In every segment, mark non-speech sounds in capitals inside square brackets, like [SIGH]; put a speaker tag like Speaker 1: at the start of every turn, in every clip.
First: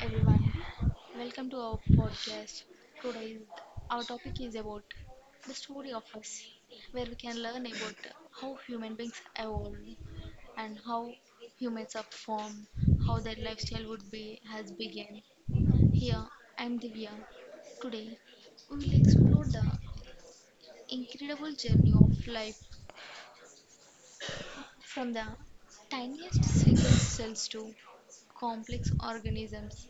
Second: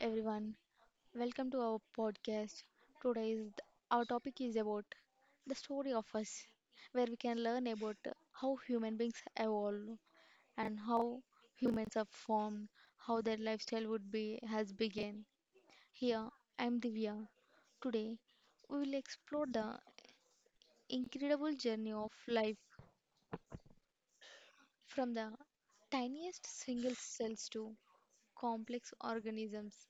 Speaker 1: everyone. Welcome to our podcast. Today's our topic is about the story of us, where we can learn about how human beings evolve and how humans are formed, how their lifestyle would be has begun. Here, I'm Divya. Today, we will explore the incredible journey of life from the tiniest single cells to complex organisms,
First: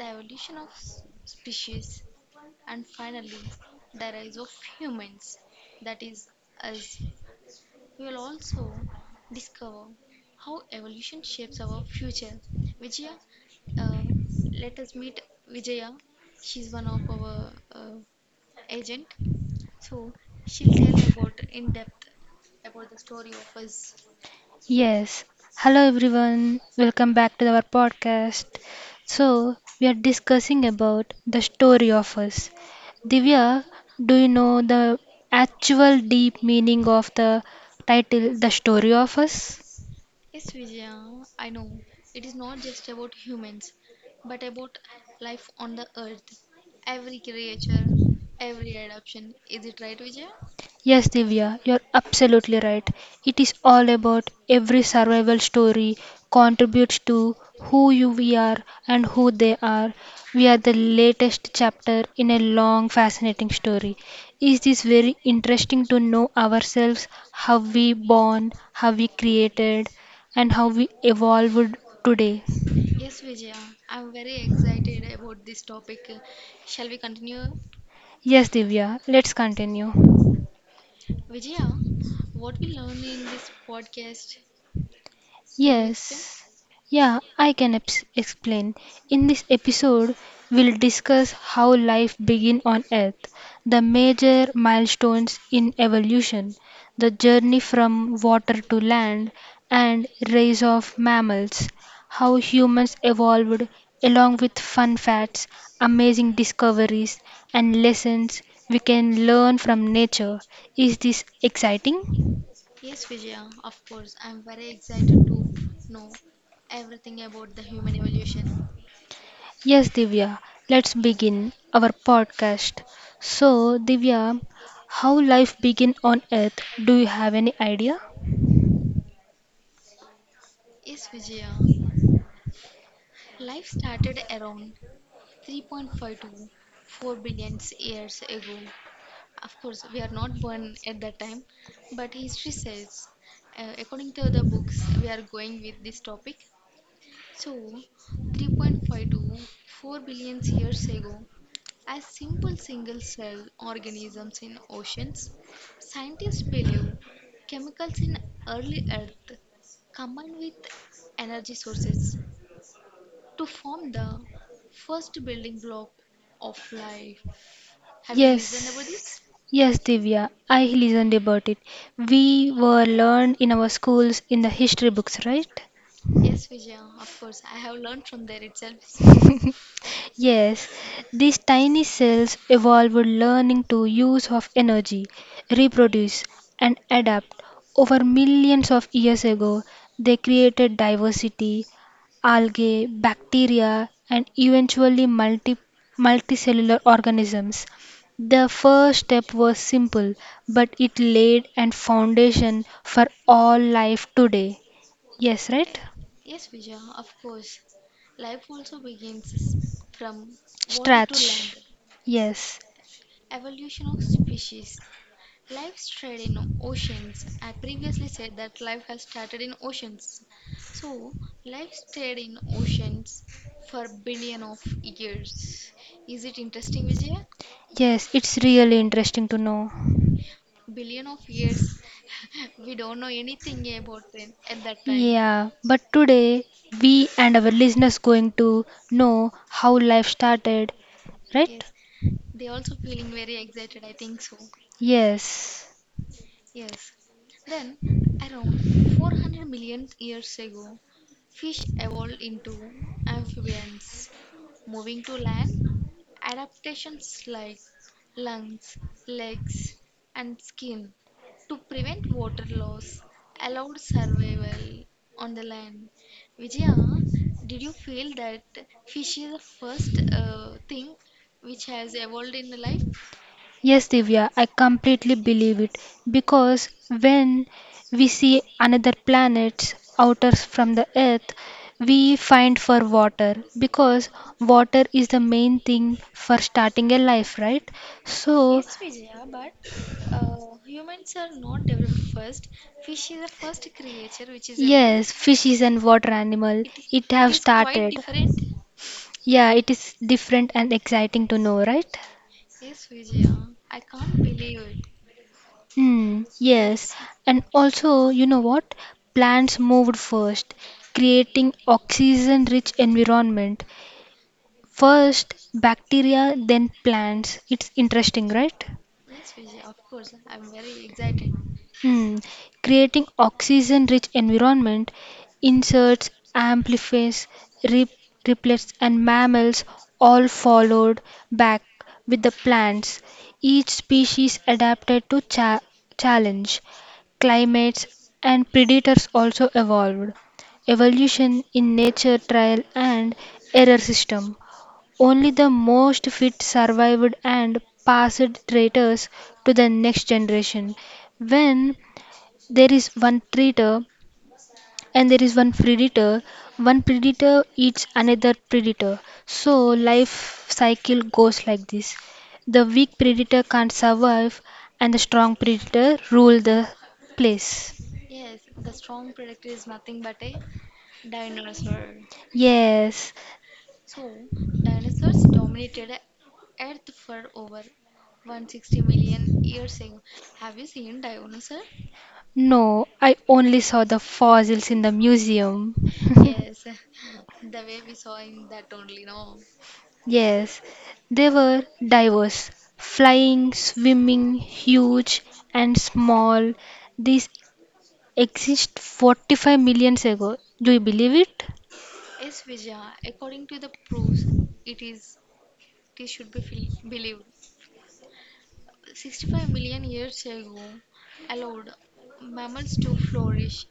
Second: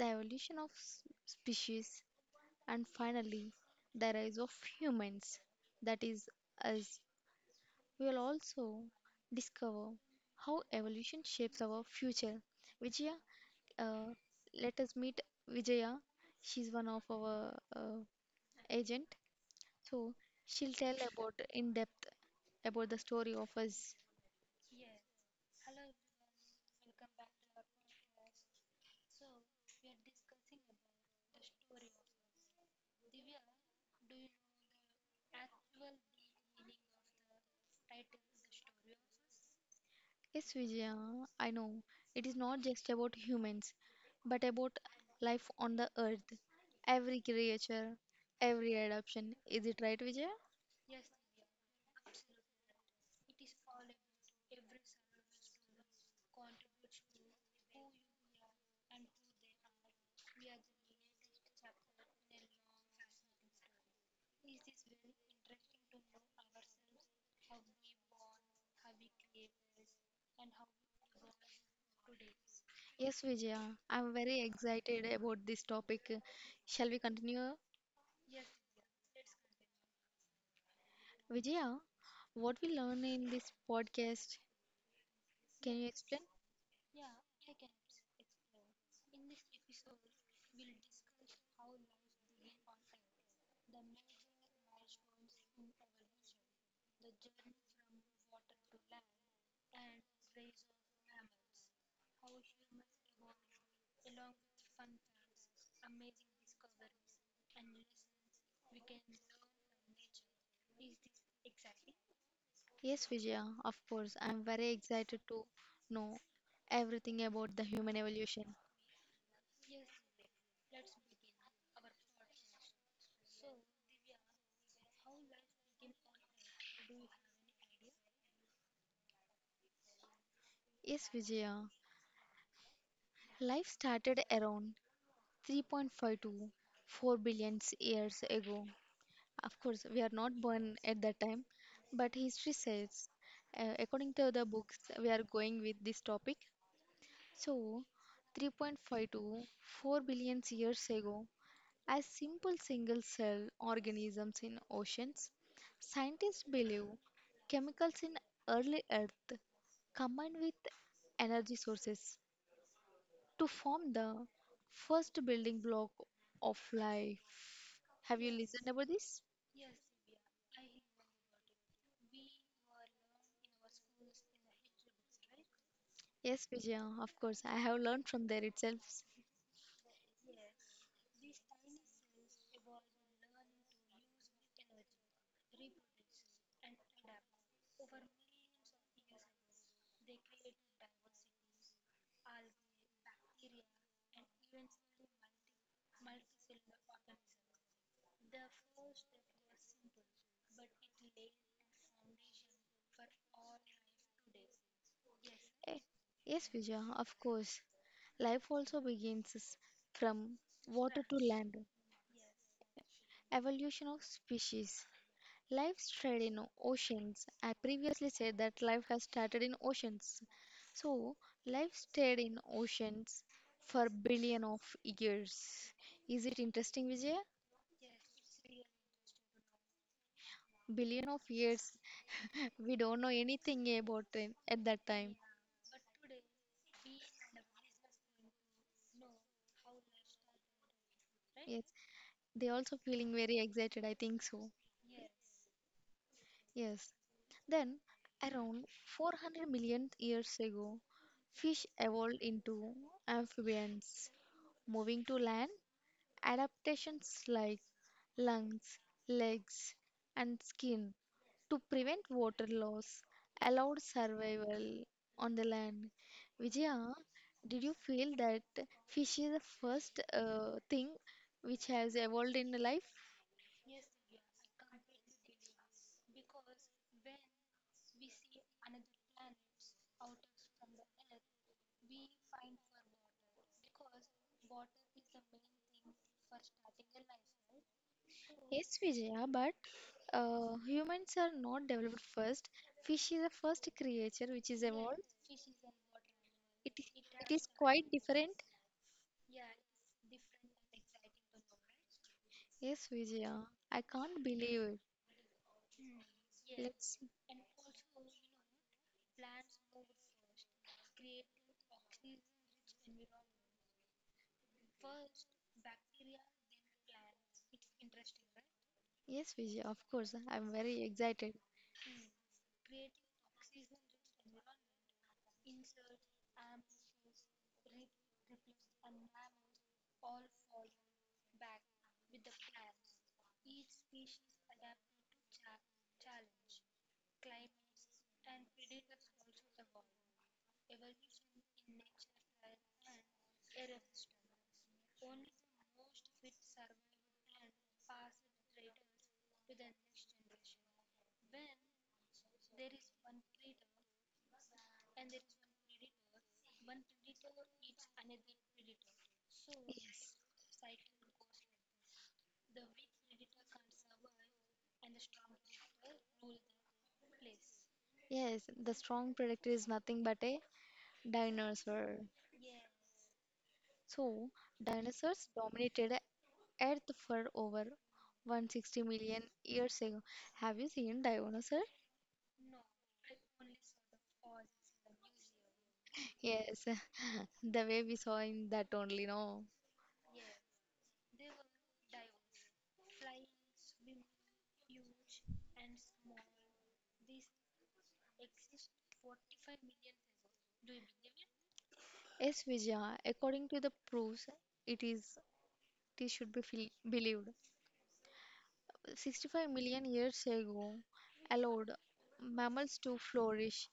Speaker 1: the evolution of species, and finally, the rise of humans, that is, us. We will also discover how evolution shapes our future. Vijaya, uh, let us meet Vijaya. She's one of our agent, so she'll tell about in depth about the story of us.
Speaker 2: Yes. Hello everyone. Welcome back to our podcast. So, we are discussing about the story of us. Divya, do you know the actual deep meaning of the title The Story of Us?
Speaker 1: Yes, Vijaya, I know it is not just about humans, but about life on the earth, every creature, every adoption. Is it right, Vijaya?
Speaker 2: Yes, Divya, you're absolutely right. It is all about every survival story contributes to who you we are and who they are. We are the latest chapter in a long, fascinating story. Is this very interesting to know ourselves, how we born, how we created, and how we evolved today?
Speaker 1: Yes, Vijaya, I'm very excited about this topic. Shall we continue?
Speaker 2: Yes, Divya, let's continue.
Speaker 1: Vijaya, what we learn in this podcast, can you explain?
Speaker 2: Yes, yeah, I can eps explain. In this episode, we'll discuss how life began on Earth, the major milestones in evolution, the journey from water to land, and rise of mammals, how humans evolved, along with fun facts, amazing discoveries, and lessons we can learn from nature. Is this exciting?
Speaker 1: Yes, Vijaya, of course, I'm very excited to know everything about the human evolution.
Speaker 2: Yes, Divya, let's begin our podcast. So, Divya, how life began on earth? Do you have any idea?
Speaker 1: Yes, Vijaya, life started around 3.5 to 4 billion years ago. Of course, we are not born at that time, but history says, according to the books, we are going with this topic. So, 3.5 to 4 billion years ago, as simple single cell organisms in oceans, scientists believe chemicals in early Earth combined with energy sources to form the first building block of life. Have you listened about this?
Speaker 2: Yes. Yes, Divya, I listened about it. We were learned in our schools in the history books, right?
Speaker 1: Yes, Vijaya, of course. I have learned from there itself.
Speaker 2: Yes, these tiny cells evolved learning to use of energy, reproduce and adapt. Over millions of years ago, they created diversity, algae, bacteria and eventually multicellular organisms. The first step was simple, but it laid a foundation for all life today. Yes,
Speaker 1: Eh,
Speaker 2: right?
Speaker 1: Yes, Vijaya, of course. Life also begins from water to land.
Speaker 2: Stretch. Yes.
Speaker 1: Evolution of species. Life started in oceans. I previously said that life has started in oceans. So, life stayed in oceans for billion of years. Is it interesting, Vijay?
Speaker 2: Yes, it's really interesting to know.
Speaker 1: Billion of years. We don't know anything about them at that time.
Speaker 2: Yeah, but today we and our listeners going to know how life started, right?
Speaker 1: Yes, they also feeling very excited, I think so.
Speaker 2: Yes. Yes.
Speaker 1: Yes. Then around 400 million years ago, fish evolved into amphibians. Moving to land, adaptations like lungs, legs, and skin to prevent water loss allowed survival on the land. Vijaya, did you feel that fish is the first thing which has evolved in life?
Speaker 2: Yes, Divya, I completely believe it because when we see another planet's outer from the earth, we find for water because water is the main thing for starting a life, right? So,
Speaker 1: Yes, Vijaya, but humans are not developed first. Fish is the first creature which is evolved.
Speaker 2: yes, fish is an water animal. It
Speaker 1: It,
Speaker 2: is. It
Speaker 1: it
Speaker 2: have
Speaker 1: is quite
Speaker 2: started.
Speaker 1: different.
Speaker 2: Yeah, it is different and exciting to know, right?
Speaker 1: Yes, Vijaya, I can't believe it.
Speaker 2: Hmm, yes.
Speaker 1: Let's
Speaker 2: And also, you know what? Plants moved first, creating oxygen-rich environment. First bacteria, then plants. It's interesting, right?
Speaker 1: Yes, Vijaya, of course, I'm very excited.
Speaker 2: Hmm. Creating oxygen-rich environment, insects, amphibians, rip, riplets, and mammals all followed back with the plants. Each species adapted to challenge, climates, and predators also evolved. Evolution in nature trial and error system. Only the most fit survived and passed traitors to the next generation. When there is one traitor and there is one predator. One predator eats another predator. So
Speaker 1: Yes,
Speaker 2: life cycle goes like this. The weak predator can't survive and the strong predator rule the place.
Speaker 1: yes, the strong predictor is nothing but a dinosaur.
Speaker 2: Yes.
Speaker 1: So, dinosaurs dominated Earth for over 160 million years ago. Have you seen dinosaur?
Speaker 2: No, I only saw the fossils in the museum.
Speaker 1: Yes, [LAUGHS] the way we saw in that only, no?
Speaker 2: Yes, they were diverse, flying, swimming, huge and small. These exist 45 million ago. Do you believe it?
Speaker 1: Yes, Vijaya, according to the proofs, it is it should be feel, believed. 65 million years ago allowed mammals to flourish,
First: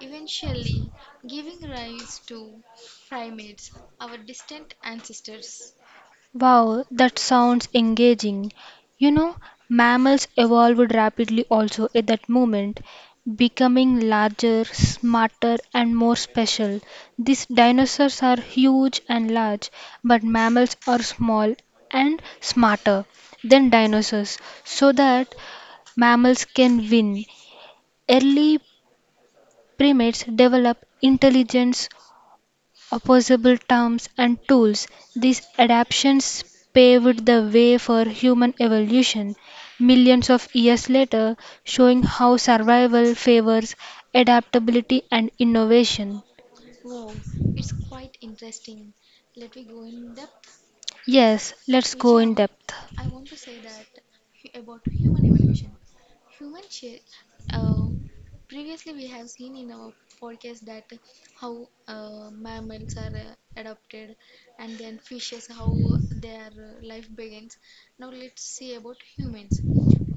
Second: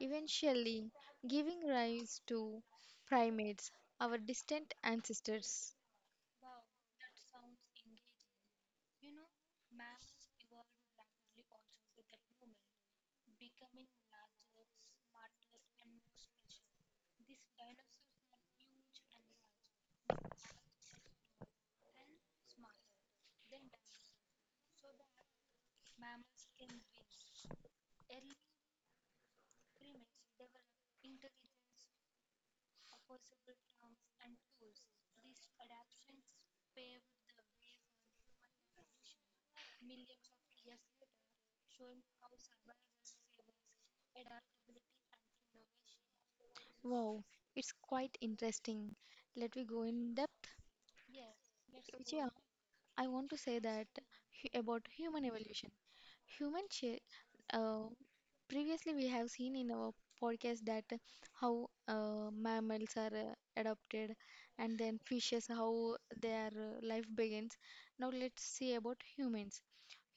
Speaker 1: eventually giving rise to primates, our distant ancestors.
Speaker 2: Wow, that sounds engaging. You know, mammals evolved rapidly also at that moment, becoming larger, smarter, and more special. These dinosaurs are huge and large, but mammals are small and smarter than dinosaurs, so that mammals can win. Early primates develop intelligence opposable terms and tools, these adaptations paved the way for human evolution millions of years later, showing how survival favors adaptability and innovation.
Speaker 1: Wow, it's quite interesting. Let me go in depth.
Speaker 2: Yes, let's go
Speaker 1: Vijaya,
Speaker 2: in depth.
Speaker 1: I want to say that about human evolution. Human cha- uh, Previously we have seen in our podcast that how mammals are adopted and then fishes how their life begins. Now let's see about humans.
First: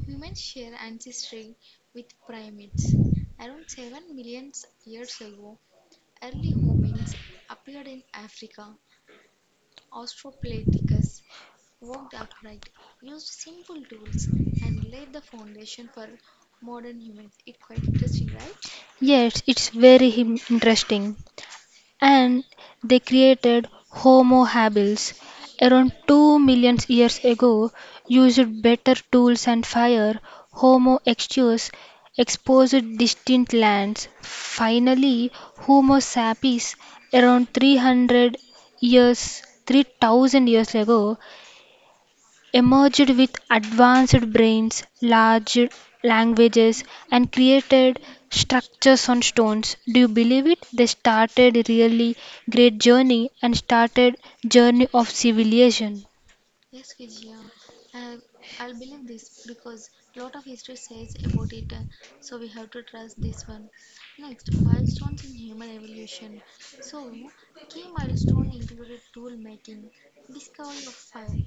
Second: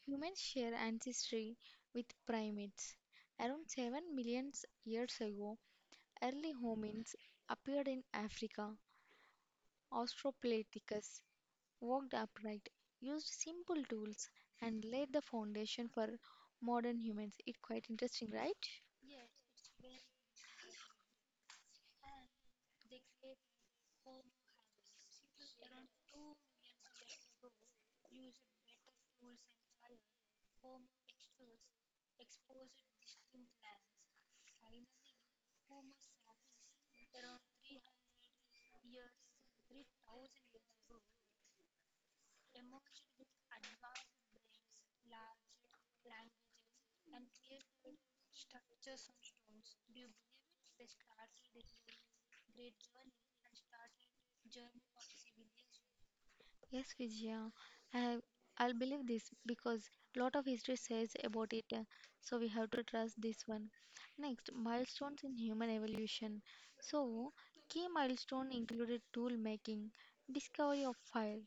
Speaker 1: Humans share ancestry with primates. Around 7 million years ago, early homins appeared in Africa. Australopithecus walked upright, used simple tools, and laid the foundation for modern humans. It's quite interesting, right?
Speaker 2: Yes, it's very interesting. And they created Homo habilis around 2 million years ago, used better tools and fire. Homo erectus exposed distant lands. Finally, Homo sapiens around 3000 years ago emerged with advanced brains, large languages, and created structures on stones. Do you believe it? They started really great journey and started journey of civilization.
Speaker 1: Yes, Vijaya. I have, I'll believe this because a lot of history says about it, so we have to trust this one. Next, milestones in human evolution. So, key milestone included tool making, discovery of fire,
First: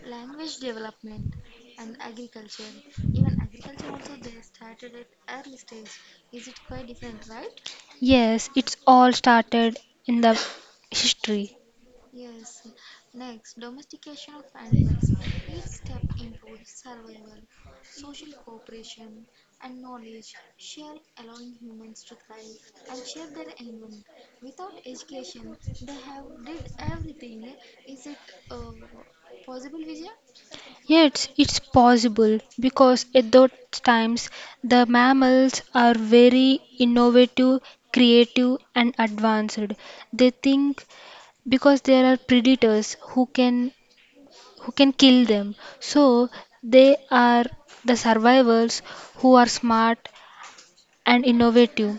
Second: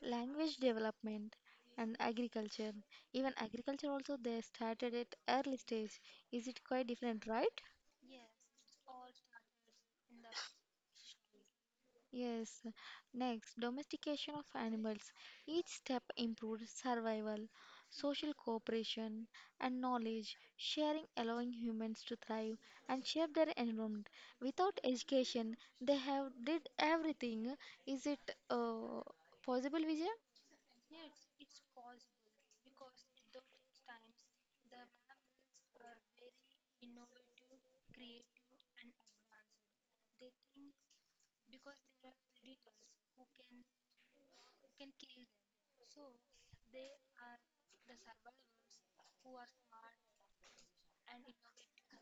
Speaker 1: language development, and agriculture. Even agriculture also they started at early stage. Is it quite different, right?
Speaker 2: Yes, it's all started in the history.
Speaker 1: Yes. Next, domestication of animals. Each step improves survival, social cooperation, and knowledge sharing, allowing humans to thrive and shape their environment. Without education, they have did everything. Is it uh, possible, Vijay?
Speaker 2: Yes, it's possible because at those times the mammals are very innovative, creative, and advanced. They think because there are predators who can kill them, so they are the survivors who are smart and innovative,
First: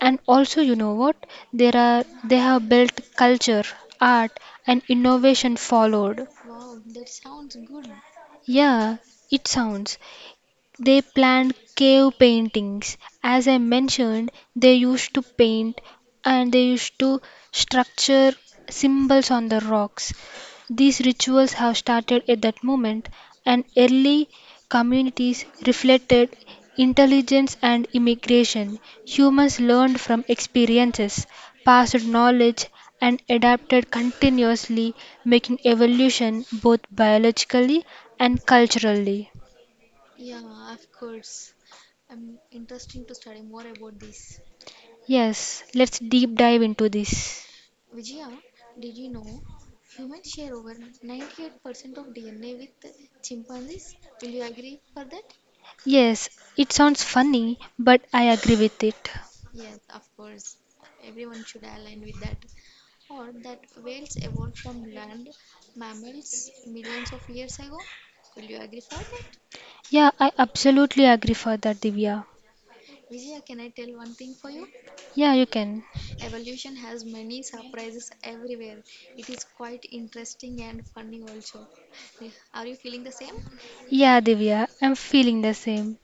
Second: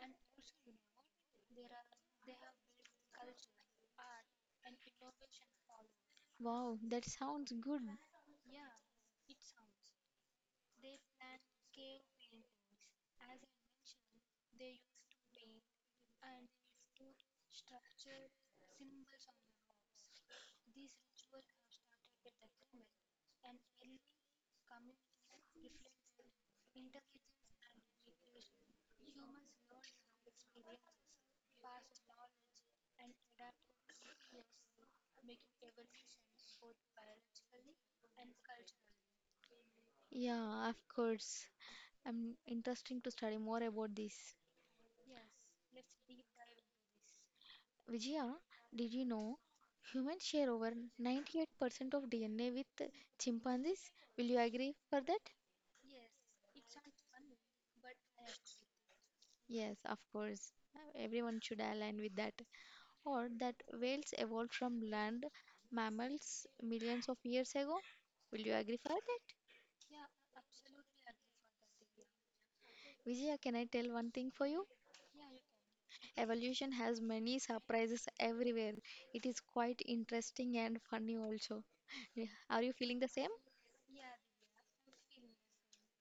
Speaker 2: and also you know what, there are they have built culture, art, and innovation followed.
Speaker 1: Wow, that sounds good.
Speaker 2: Yeah, it sounds. They planned cave paintings. As I mentioned, they used to paint and they used to structure symbols on the rocks. These rituals have started at that moment, and early communities reflected intelligence and immigration. Humans learned from experiences, passed knowledge, and adapted continuously, making evolution both biologically and culturally.
Speaker 1: Yeah, of course. I'm interesting to study more about this.
Speaker 2: Yes, let's deep dive into this.
Speaker 1: Vijaya, did you know humans share over 98% of DNA with chimpanzees? Will you agree for that?
Speaker 2: Yes, it sounds funny, but I agree with it.
Speaker 1: Yes, of course. Everyone should align with that. Or that whales evolved from land mammals millions of years ago? Will you agree for that?
Speaker 2: Yeah, I absolutely agree for that, Divya.
Speaker 1: Vijaya, can I tell one thing for you?
Speaker 2: Yeah, you can.
Speaker 1: Evolution has many surprises everywhere. It is quite interesting and funny also. [LAUGHS] Are you feeling the same?
Speaker 2: Yeah, Divya, I'm feeling the same.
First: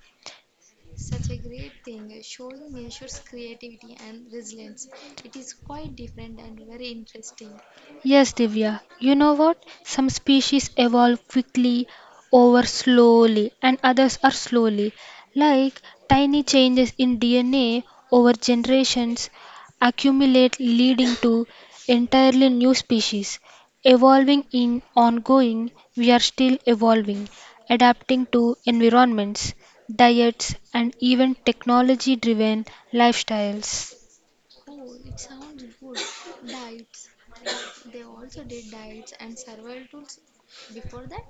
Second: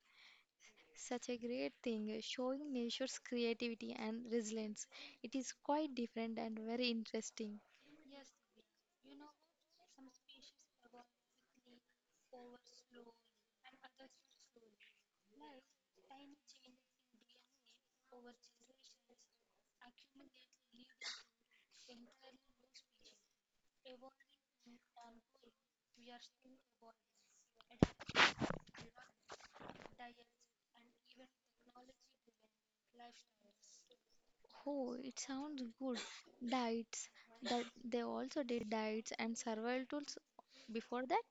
Speaker 1: Such a great thing, showing nature's creativity and resilience. It is quite different and very interesting.
Speaker 2: Yes, Divya. You know what? Some species evolve quickly over slowly, and others are slowly, like tiny changes in DNA over generations accumulate, leading to entirely new species. Evolving in ongoing, we are still evolving, adapting to environments, diets, and even technology driven lifestyles.
Speaker 1: Oh, it sounds good. Diets, that they also did diets and survival tools before that.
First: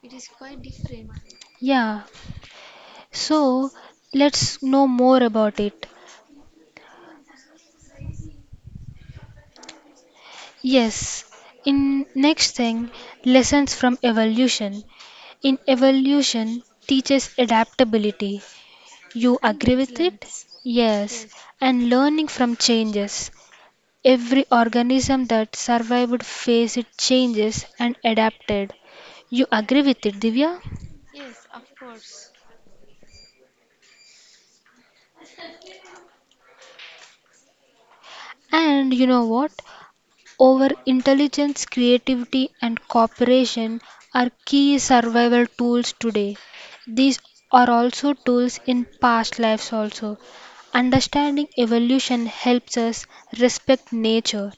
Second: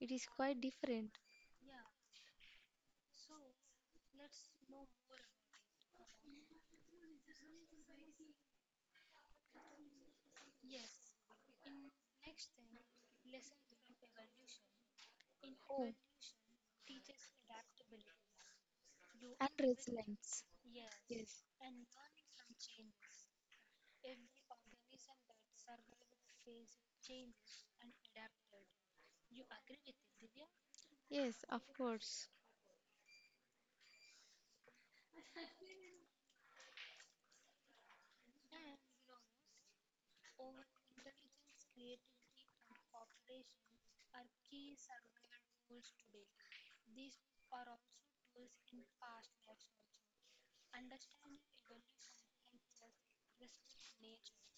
Speaker 1: It is quite different.
Speaker 2: Yeah, so let's know more about it. Yes. In next thing, lessons from evolution. In
Speaker 1: Oh,
Speaker 2: evolution teaches adaptability. You
Speaker 1: and
Speaker 2: agree with it?
Speaker 1: resilience.
Speaker 2: Yes.
Speaker 1: Yes,
Speaker 2: And learning from changes. Every organism that survived faced changes and adapted. You agree with it, Divya?
Speaker 1: yes, of course.
Speaker 2: And you know what? Over intelligence, creativity, and cooperation are key survival tools today. These are also tools in past lives also. Understanding evolution helps us respect nature,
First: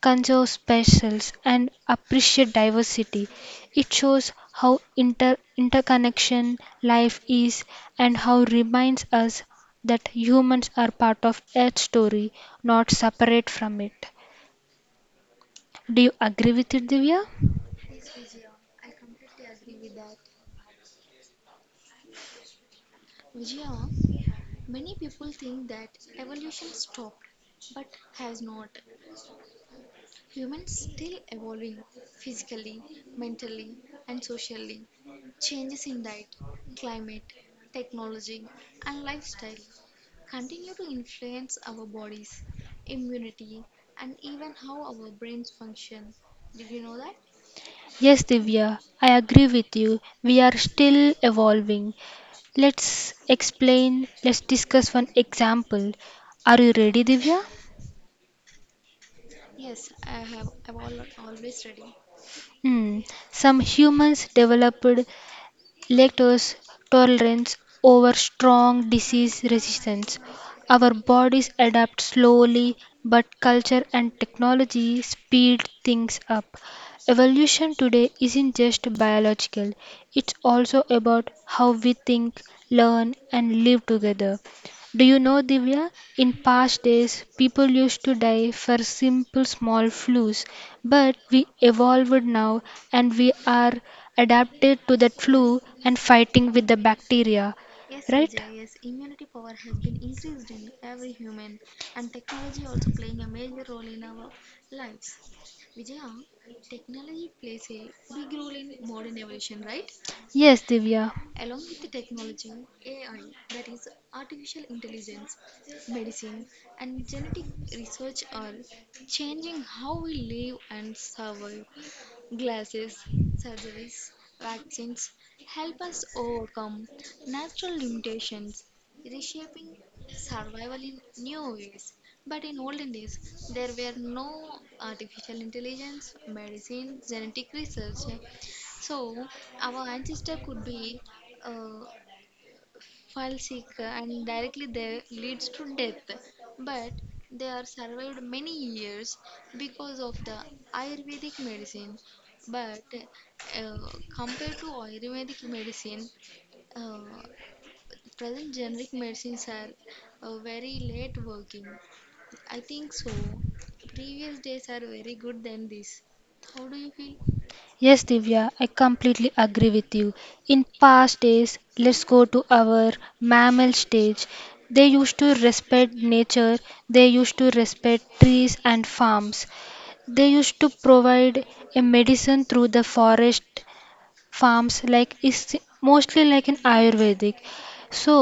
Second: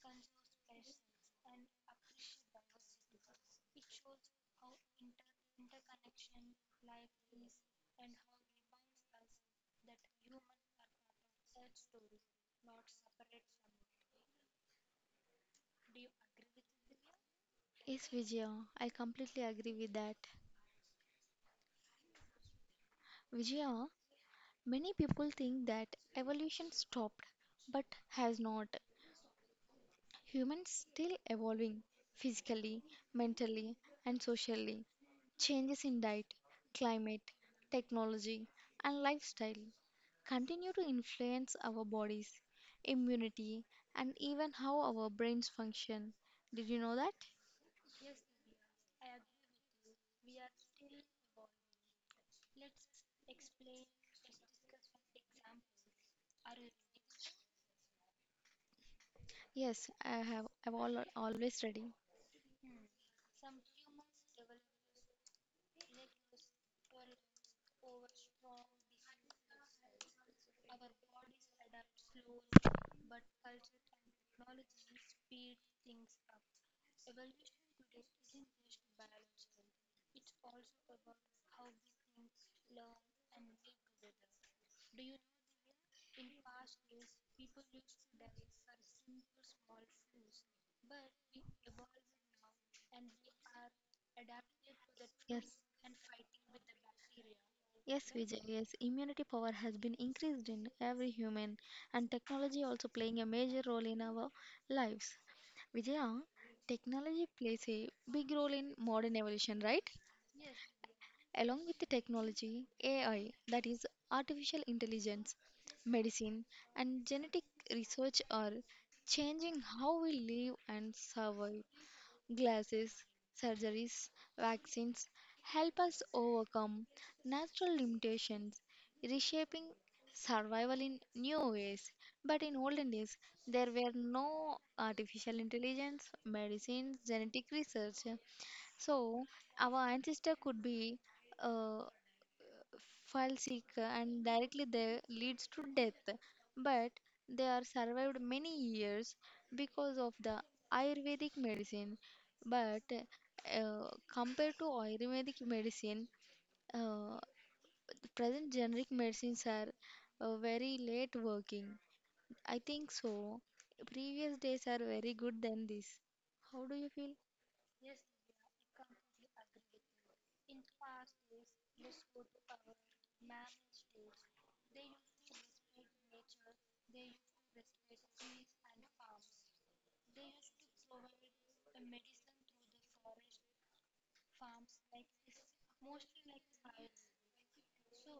Speaker 2: conserve specials, and appreciate diversity. It shows how interconnection life is and how reminds us that humans are part of Earth's story, not separate from it. Do you agree with it, Divya?
Speaker 1: Yes, Vijaya, I completely agree with that. Vijaya, many people think that evolution stopped, but has not. Humans still evolving physically, mentally, and socially. Changes in diet, climate, technology, and lifestyle continue to influence our bodies, immunity, and even how our brains function. Did you know that?
Speaker 2: Yes, Divya, I agree with you. We are still evolving. Let's explain, let's discuss one example. Are you ready, Divya?
Speaker 1: Yes, I have. Always ready.
Speaker 2: Hmm. Some humans developed lactose tolerance over strong disease resistance. Our bodies adapt slowly, but culture and technology speed things up. Evolution today isn't just biological, it's also about how we think, learn, and live together. Do you know, Divya? In past days, people used to die for simple small flus, but we evolved now and we are adapted to that
Speaker 1: Yes.
Speaker 2: flu and fighting with the bacteria,
Speaker 1: Yes,
Speaker 2: right?
Speaker 1: Vijay, yes, immunity power has been increased in every human and technology also playing a major role in our lives. Vijaya, technology plays a big role in modern evolution, right?
Speaker 2: Yes, Divya.
Speaker 1: Along with the technology, AI, that is artificial intelligence, medicine, and genetic research are changing how we live and survive. Glasses, surgeries, vaccines help us overcome natural limitations, reshaping survival in new ways. But in olden days, there were no artificial intelligence, medicines, genetic research. So, our ancestor could be uh, file seeker and directly there leads to death, but they are survived many years because of the ayurvedic medicine. But compared to ayurvedic medicine, uh, the present generic medicines are very late working, I think so. Previous days are very good than this. How do you feel?
Speaker 2: Yes, Divya, I completely agree with you. In past days, let's go to our mammal stage. They used to respect nature, they used to respect trees and farms. They used to provide a medicine through the forest farms like is mostly like in ayurvedic. So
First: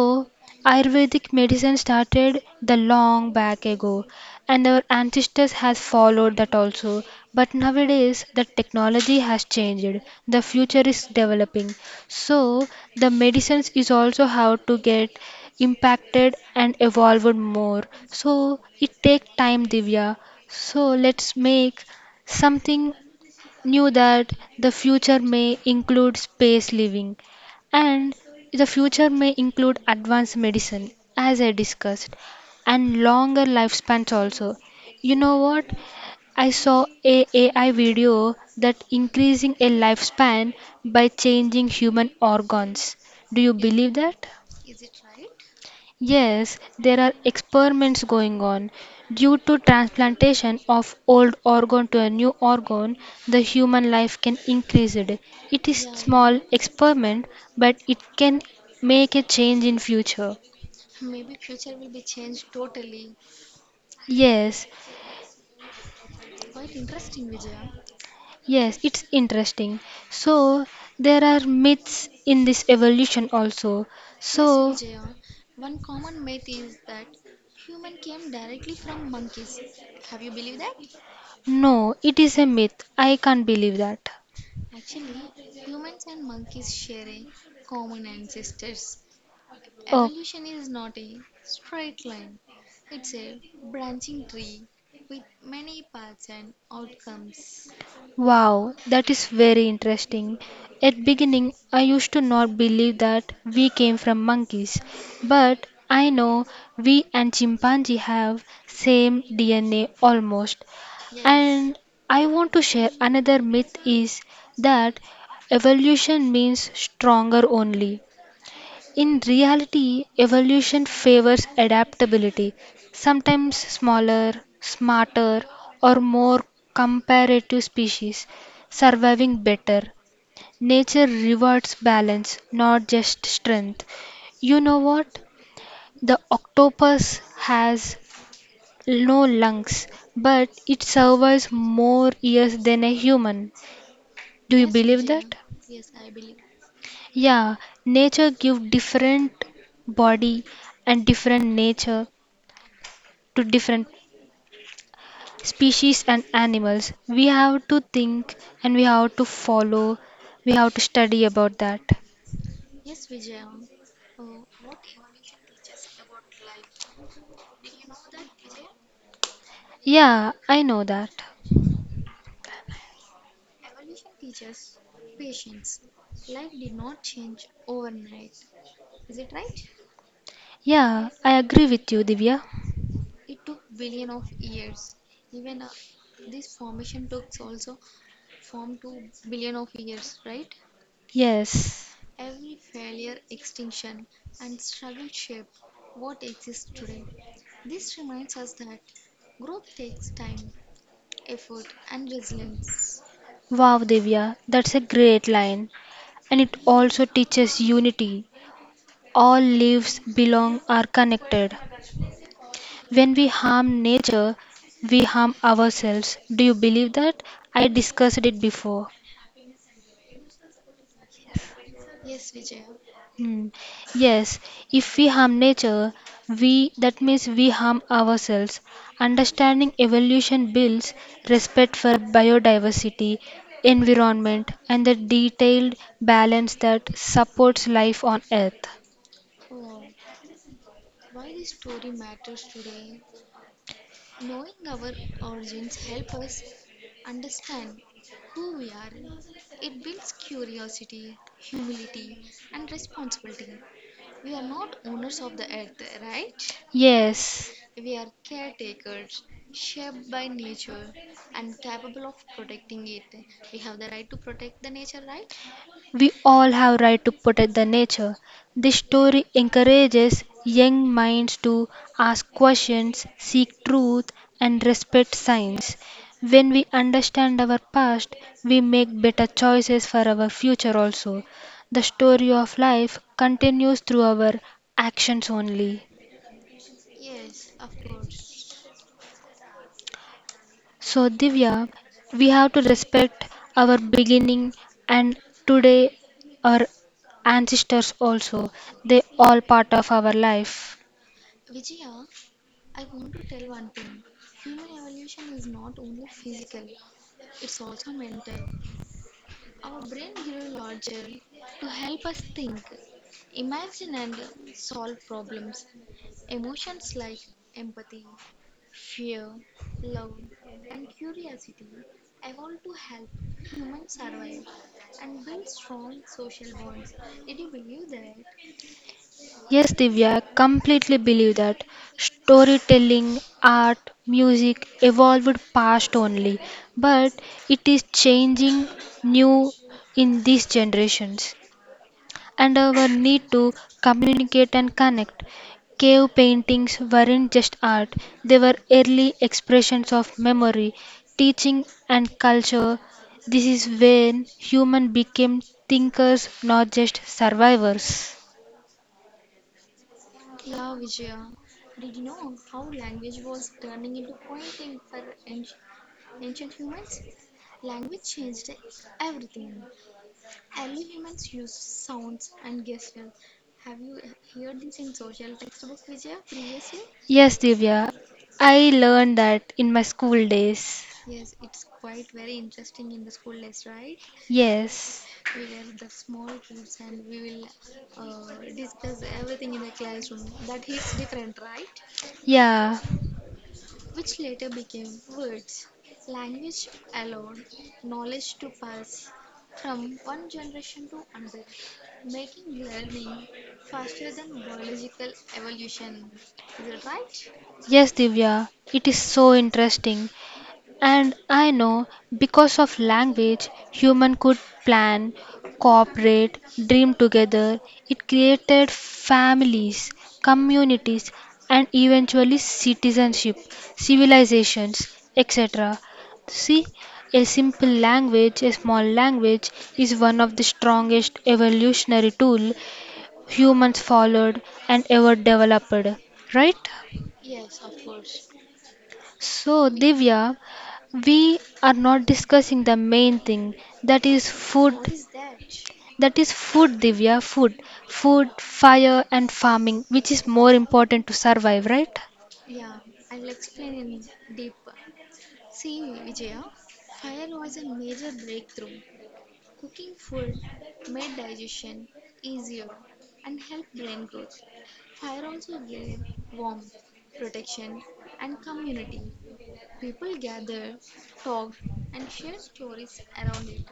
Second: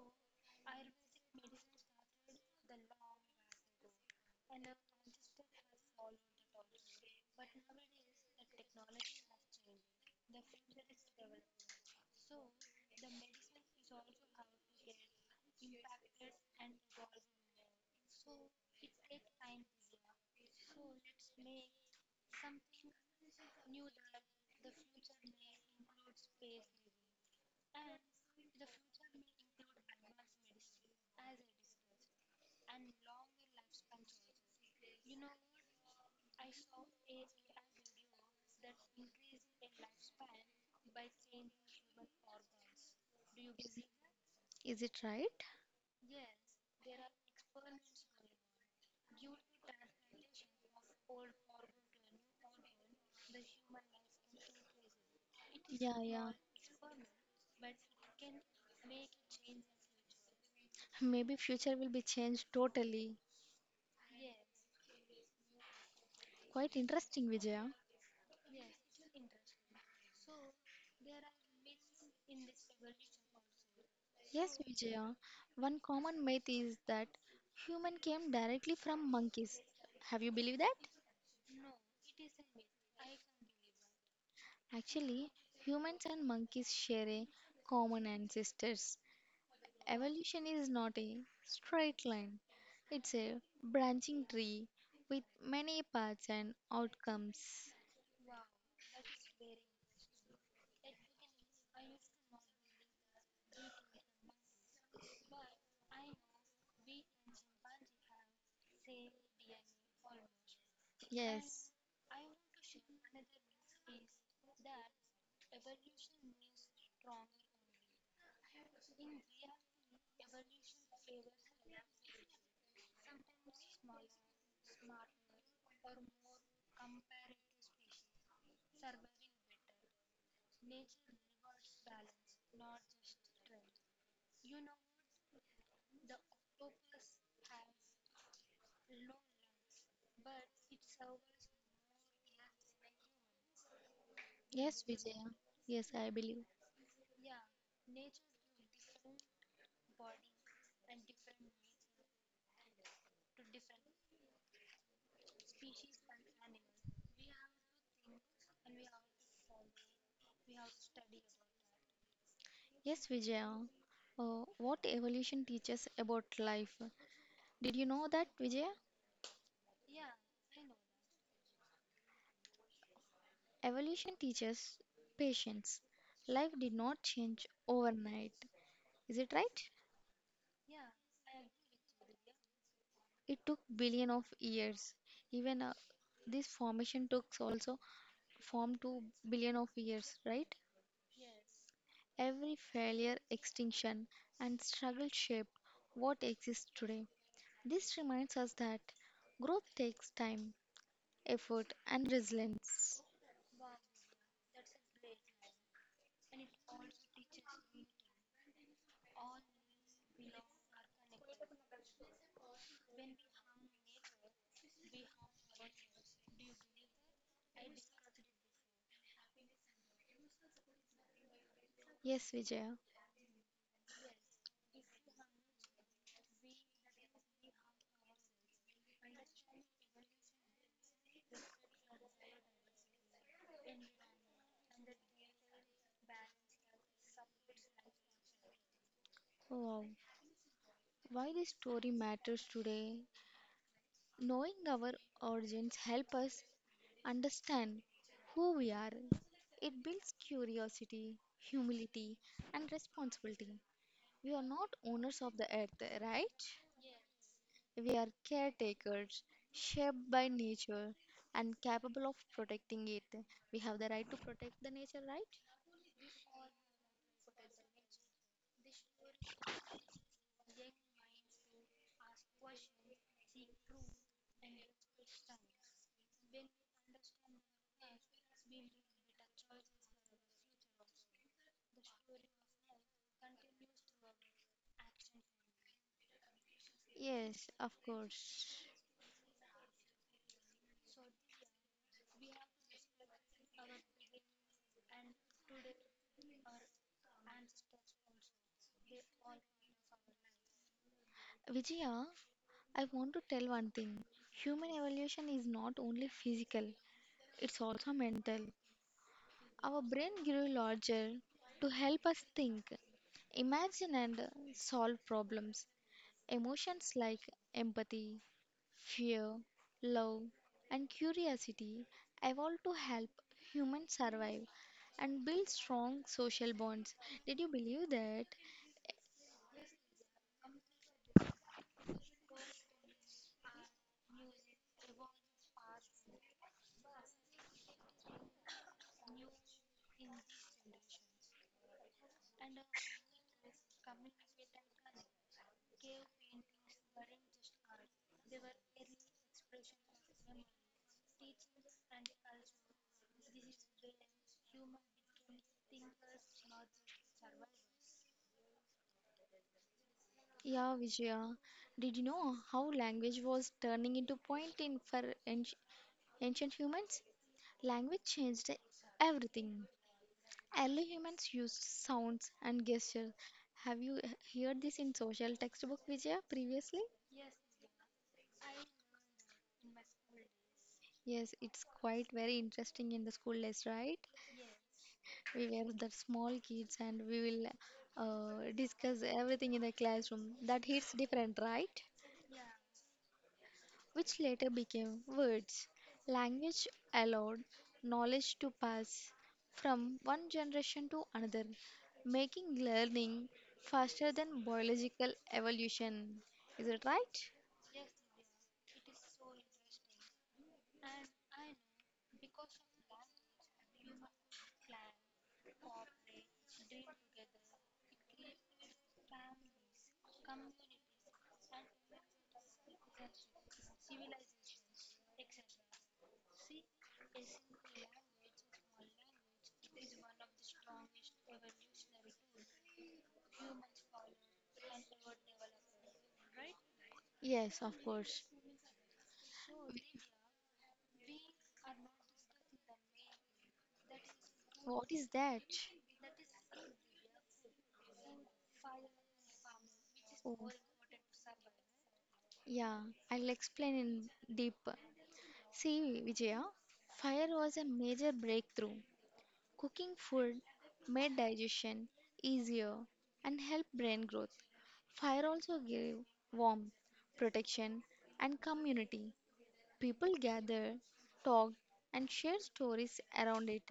Speaker 2: ayurvedic medicine started the long back ago, and our ancestors has followed that also. But nowadays the technology has changed, the future is developing. So the medicines is also how to get impacted and evolved more. So it take time, Divya. So let's make something knew that the future may include space living, and the future may include advanced medicine, as I discussed, and longer lifespans also. You know what? I saw a AI video that increasing a lifespan by changing human organs. Do you believe that?
Speaker 1: Is it
Speaker 2: Yes, there are experiments going on. Due to transplantation of old organ to a new organ, the
Speaker 1: right?
Speaker 2: human life can increase it. It is
Speaker 1: Yeah, yeah.
Speaker 2: small experiment, but it can make a change in future.
Speaker 1: Maybe future will be changed totally.
Speaker 2: Yes,
Speaker 1: Quite interesting, Vijaya.
Speaker 2: yes, it's interesting. So there are myths in this evolution also. Yes,
Speaker 1: Yes,
Speaker 2: so
Speaker 1: Vijaya. One common myth is that human came directly from monkeys. Have you believed that?
Speaker 2: no, it is a myth. I can't believe that.
Speaker 1: Actually, humans and monkeys share a common ancestors.
Speaker 2: Oh.
Speaker 1: Evolution is not a straight line. It's a branching tree with many paths and outcomes.
Speaker 2: Wow, that is very interesting. At beginning, I used to not believe that we came from monkeys, but I know we and chimpanzee have same DNA almost.
Speaker 1: Yes,
Speaker 2: And I want to share another myth is that evolution means stronger only. In reality, evolution favors adaptability. Sometimes smaller, smarter, or more comparative species surviving better. Nature rewards balance, not just strength. You know what? The octopus has no lungs, but it survives more years than a human. Do you
Speaker 1: yes,
Speaker 2: believe
Speaker 1: Vijaya.
Speaker 2: that?
Speaker 1: Yes, I believe.
Speaker 2: Yeah, nature give different body and different nature to different species and animals. We have to think and we have to follow, we have to study about that.
Speaker 1: Yes, Vijaya. What evolution teaches about life? Did you know that, Vijaya?
Speaker 2: Yeah, I know that.
Speaker 1: Evolution teaches patience. Life did not change overnight. Is it right?
Speaker 2: Yeah, I agree with you, Divya.
Speaker 1: It took billion of years. Even this formation took also form to billion of years, right?
Speaker 2: Yes.
Speaker 1: Every failure, extinction, and struggle shaped what exists today. This reminds us that growth takes time, effort, and resilience.
Speaker 2: Wow, Divya, that's a great line. And it also teaches unity. All lives belong are connected. When we harm nature, we harm ourselves. Do you believe that? I discussed it before.
Speaker 1: Yes, Vijaya.
Speaker 2: Hmm. Yes, if we harm nature, we that means we harm ourselves. Understanding evolution builds respect for biodiversity, environment, and the detailed balance that supports life on earth.
Speaker 1: Wow. Why this story matters today? Knowing our origins help us understand who we are. It builds curiosity, humility, and responsibility. We are not owners of the earth, right?
Speaker 2: Yes.
Speaker 1: We are caretakers, shaped by nature, and capable of protecting it. We have the right to protect the nature, right?
Speaker 2: We all have right to protect the nature. This story encourages young minds to ask questions, seek truth, and respect science. When we understand our past, we make better choices for our future also. The story of life continues through our actions only.
Speaker 1: Yes, of course.
Speaker 2: So, Divya, we have to respect our beginning and today our ancestors also. They all part of our life.
Speaker 1: Vijaya, I want to tell one thing. Human evolution is not only physical, it's also mental. Our brain grew larger to help us think, imagine, and solve problems. Emotions like empathy, fear, love, and curiosity evolved to help humans survive and build strong social bonds. Did you believe that?
Speaker 2: Yes, Divya, I completely believe that storytelling, art, music evolved past only, but it is changing new in these generations. And our need to communicate and connect. Cave paintings weren't just art, they were early expressions of memory, teaching, and culture. This is when humans became thinkers, not just survivors.
Speaker 1: Yeah, Vijaya. Did you know how language was turning into point in for anci- ancient humans? Language changed everything. Early humans used sounds and gestures. Have you heard this in social textbook, Vijaya, previously?
Speaker 2: Yes, Divya, I learned that in my school days.
Speaker 1: Yes, it's quite very interesting in the school days, right?
Speaker 2: Yes.
Speaker 1: We were the small kids and we will discuss everything in the classroom. That hits different, right?
Speaker 2: Yeah.
Speaker 1: Which later became words. Language allowed knowledge to pass from one generation to another, making learning faster than biological evolution. Is it right?
Speaker 2: Yes, Divya. It is so interesting. And I know because of language, human could plan, cooperate, dream together. It created families, communities, and eventually citizenship, civilizations, etc. See, a simple language, a small language, is one of the strongest evolutionary tool humans followed and ever developed. Right?
Speaker 1: Yes, of course.
Speaker 2: So, Divya, we are not discussing the main thing, that is food.
Speaker 1: What is that?
Speaker 2: That is food, Divya, food. Food, fire, and farming, which is
Speaker 1: Oh,
Speaker 2: more important to survive, right?
Speaker 1: yeah, I'll explain in deeper. See, Vijaya, fire was a major breakthrough. Cooking food made digestion easier and helped brain growth. Fire also gave warmth, protection, and community. People gathered, talked, and shared stories around it.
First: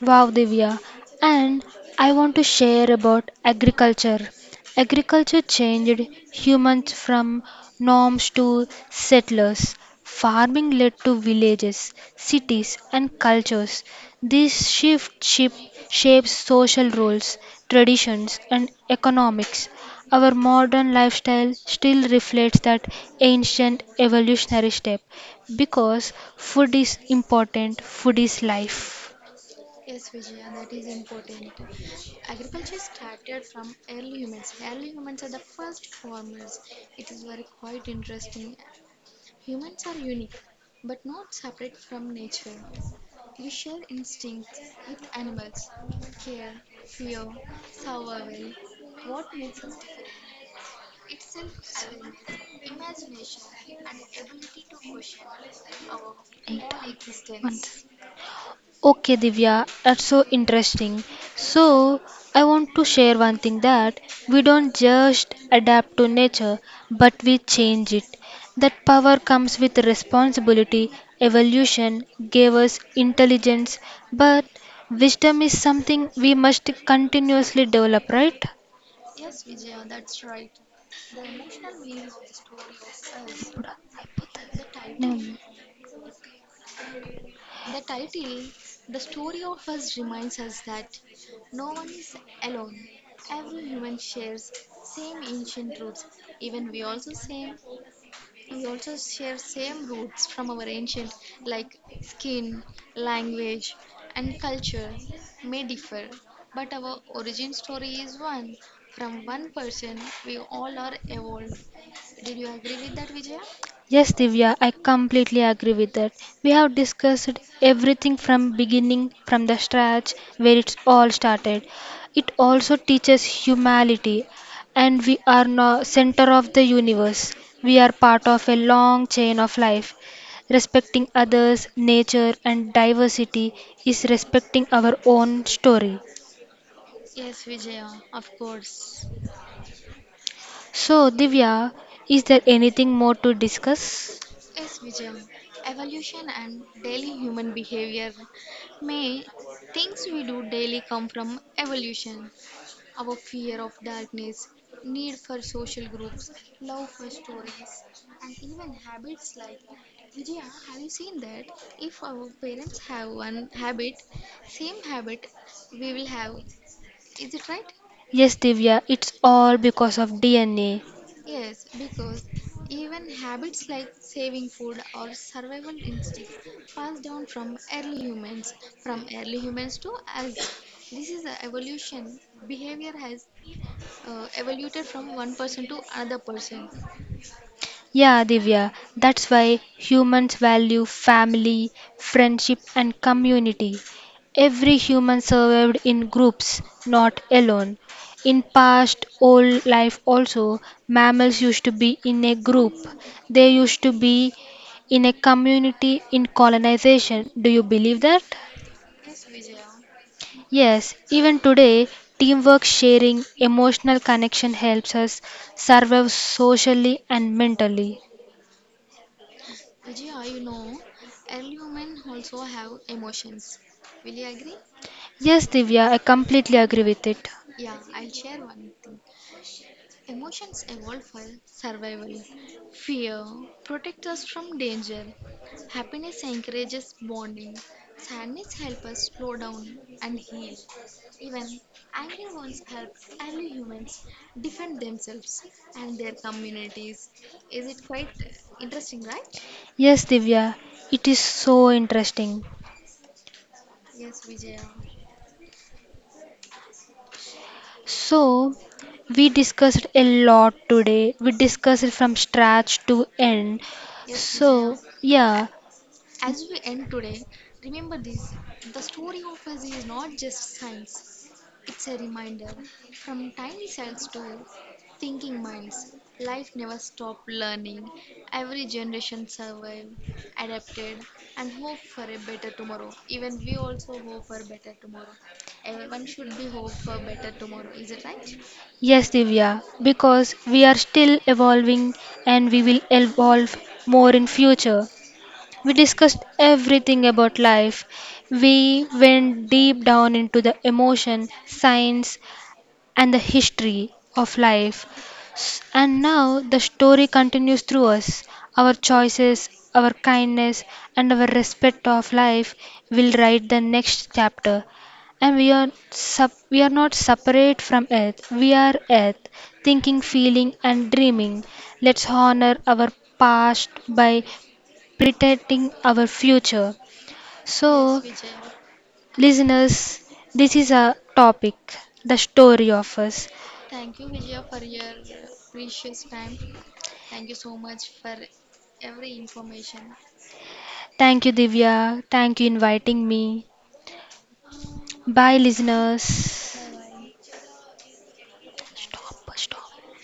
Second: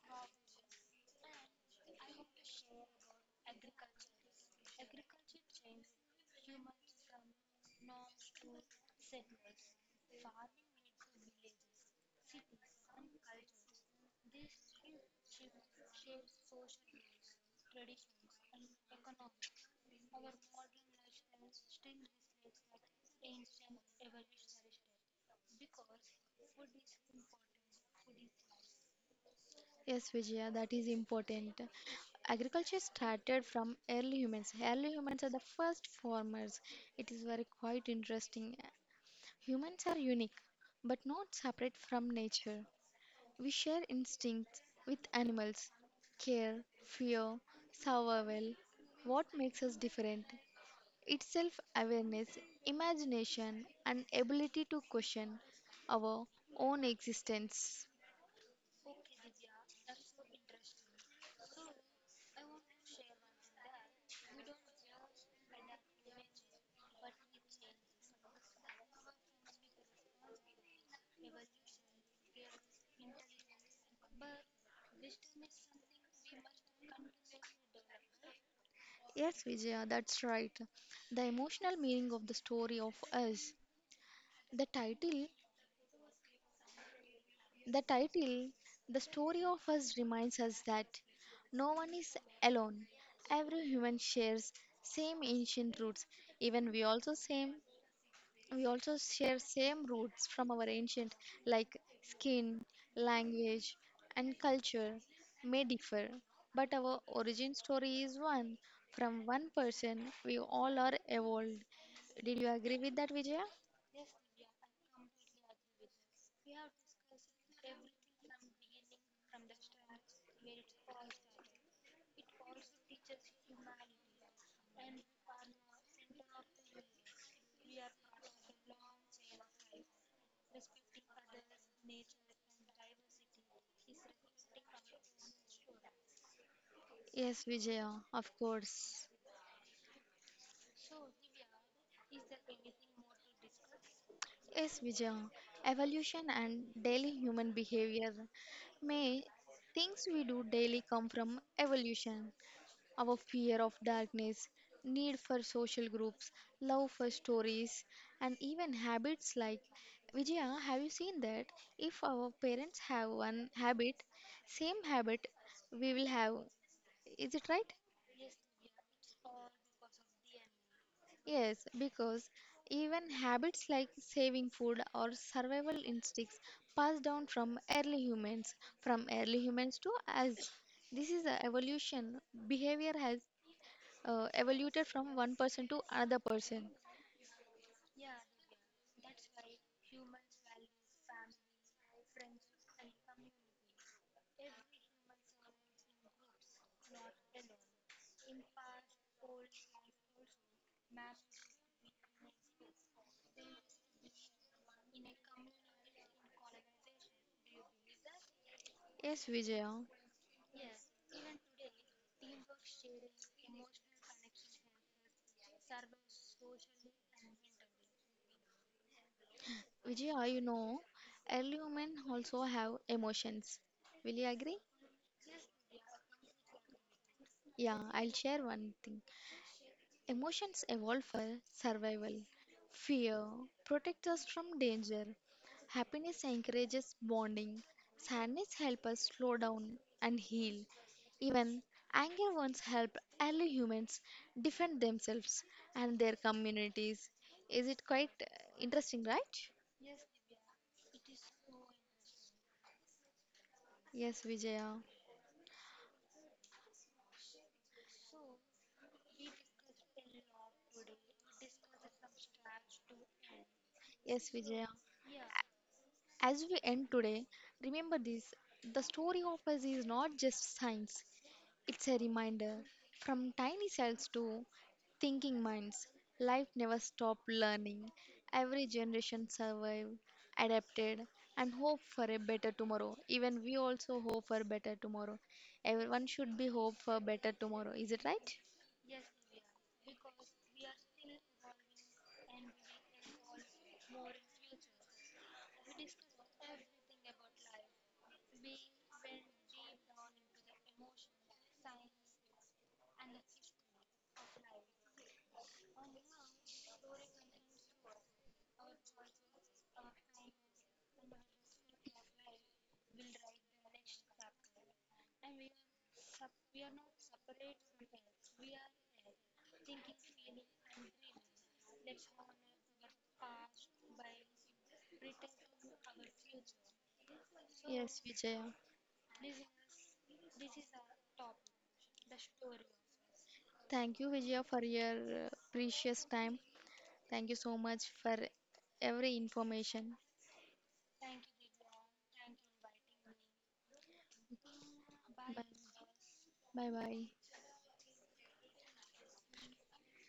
Speaker 2: Wow, Divya. And I want to share about agriculture. Agriculture changed humans from norms to settlers. Farming led to villages, cities, and cultures. This shift ship shapes social roles, traditions, and economics. Our modern lifestyle still reflects that ancient evolutionary step because food is important, food is life.
Speaker 1: Yes, Vijaya, that is important. Agriculture started from early humans. Early humans are the first farmers. It is very quite interesting. Humans are unique, but not separate from nature. We share instincts with animals care, fear, survival. What makes us different? It's self awareness, imagination, and ability to question our own existence.
Speaker 2: Want- Okay, Divya, that's so interesting. So, I want to share one thing that we don't just adapt to nature, but we change it. That power comes with responsibility. Evolution gave us intelligence, but wisdom is something we must continuously develop, right?
Speaker 1: Yes, Vijaya, that's right. The emotional meaning of the story of us. The
Speaker 2: No. No.
Speaker 1: title The title, The Story of Us, reminds us that no one is alone. Every human shares same ancient roots. Even we also same We also share same roots from our ancient, like skin, language and culture may differ, but our origin story is one. From one person we all are evolved. Did you agree with that, Vijaya?
Speaker 2: Yes, Divya, I completely agree with that. We have discussed everything from beginning, from the scratch, where it's all started. It also teaches humanity, and we are no center of the universe. We are part of a long chain of life. Respecting others, nature, and diversity is respecting our own story.
Speaker 1: Yes, Vijaya, of course.
Speaker 2: So, Divya, is there anything more to discuss?
Speaker 1: Yes, Vijay, evolution and daily human behavior. May things we do daily come from evolution. Our fear of darkness, need for social groups, love for stories, and even habits like, Vijaya, have you seen that? If our parents have one habit, same habit we will have. Is it right?
Speaker 2: Yes, Divya, it's all because of DNA.
Speaker 1: Yes, because even habits like saving food or survival instincts passed down from early humans to us. This is a evolution. Behavior has evolved from one person to another person.
Speaker 2: Yeah, Divya, that's why humans value family, friendship, and community. Every human survived in groups, not alone. In past old life also, mammals used to be in a group. They used to be in a community in colonization. Do you believe that?
Speaker 1: Yes, Vijaya.
Speaker 2: Yes, even today, teamwork, sharing, emotional connection helps us survive socially and mentally.
Speaker 1: Vijaya, you know, early women also have emotions. Will you agree?
Speaker 2: Yes, Divya, I completely agree with it.
Speaker 1: Yeah, I'll share one thing. Emotions evolve for survival. Fear protects us from danger. Happiness encourages bonding. Sadness helps us slow down and heal. Even anger once helped early humans defend themselves and their communities. Is it quite interesting, right?
Speaker 2: Yes, Divya, it is so interesting.
Speaker 1: Yes, Vijaya.
Speaker 2: So, we discussed a lot today. We discussed it from scratch to end.
Speaker 1: Yes, Vijaya.
Speaker 2: So, yeah,
Speaker 1: As we end today, remember this the story of us is not just science. It's a reminder from tiny cells to thinking minds. Life never stopped learning. Every generation survived, adapted, and hope for a better tomorrow. Even we also hope for better tomorrow. Everyone should be hope for better tomorrow. Is it right?
Speaker 2: yes, Divya, because we are still evolving and we will evolve more in future. We discussed everything about life. We went deep down into the emotion, science, and the history of life. And now the story continues through us. Our choices, our kindness, and our respect of life will write the next chapter. And we are we are not separate from earth. We are earth, thinking, feeling, and dreaming. Let's honor our past by protecting our future. Yes,
Speaker 1: Yes,
Speaker 2: so
Speaker 1: Vijaya.
Speaker 2: listeners, this is a topic, the story of us.
Speaker 1: Thank you, Vijaya, for your precious time. Thank you so much for every information.
Speaker 2: Thank you, Divya. Thank you inviting me. Bye,
Speaker 1: Bye
Speaker 2: listeners.
Speaker 1: bye.
Speaker 2: Stop, stop.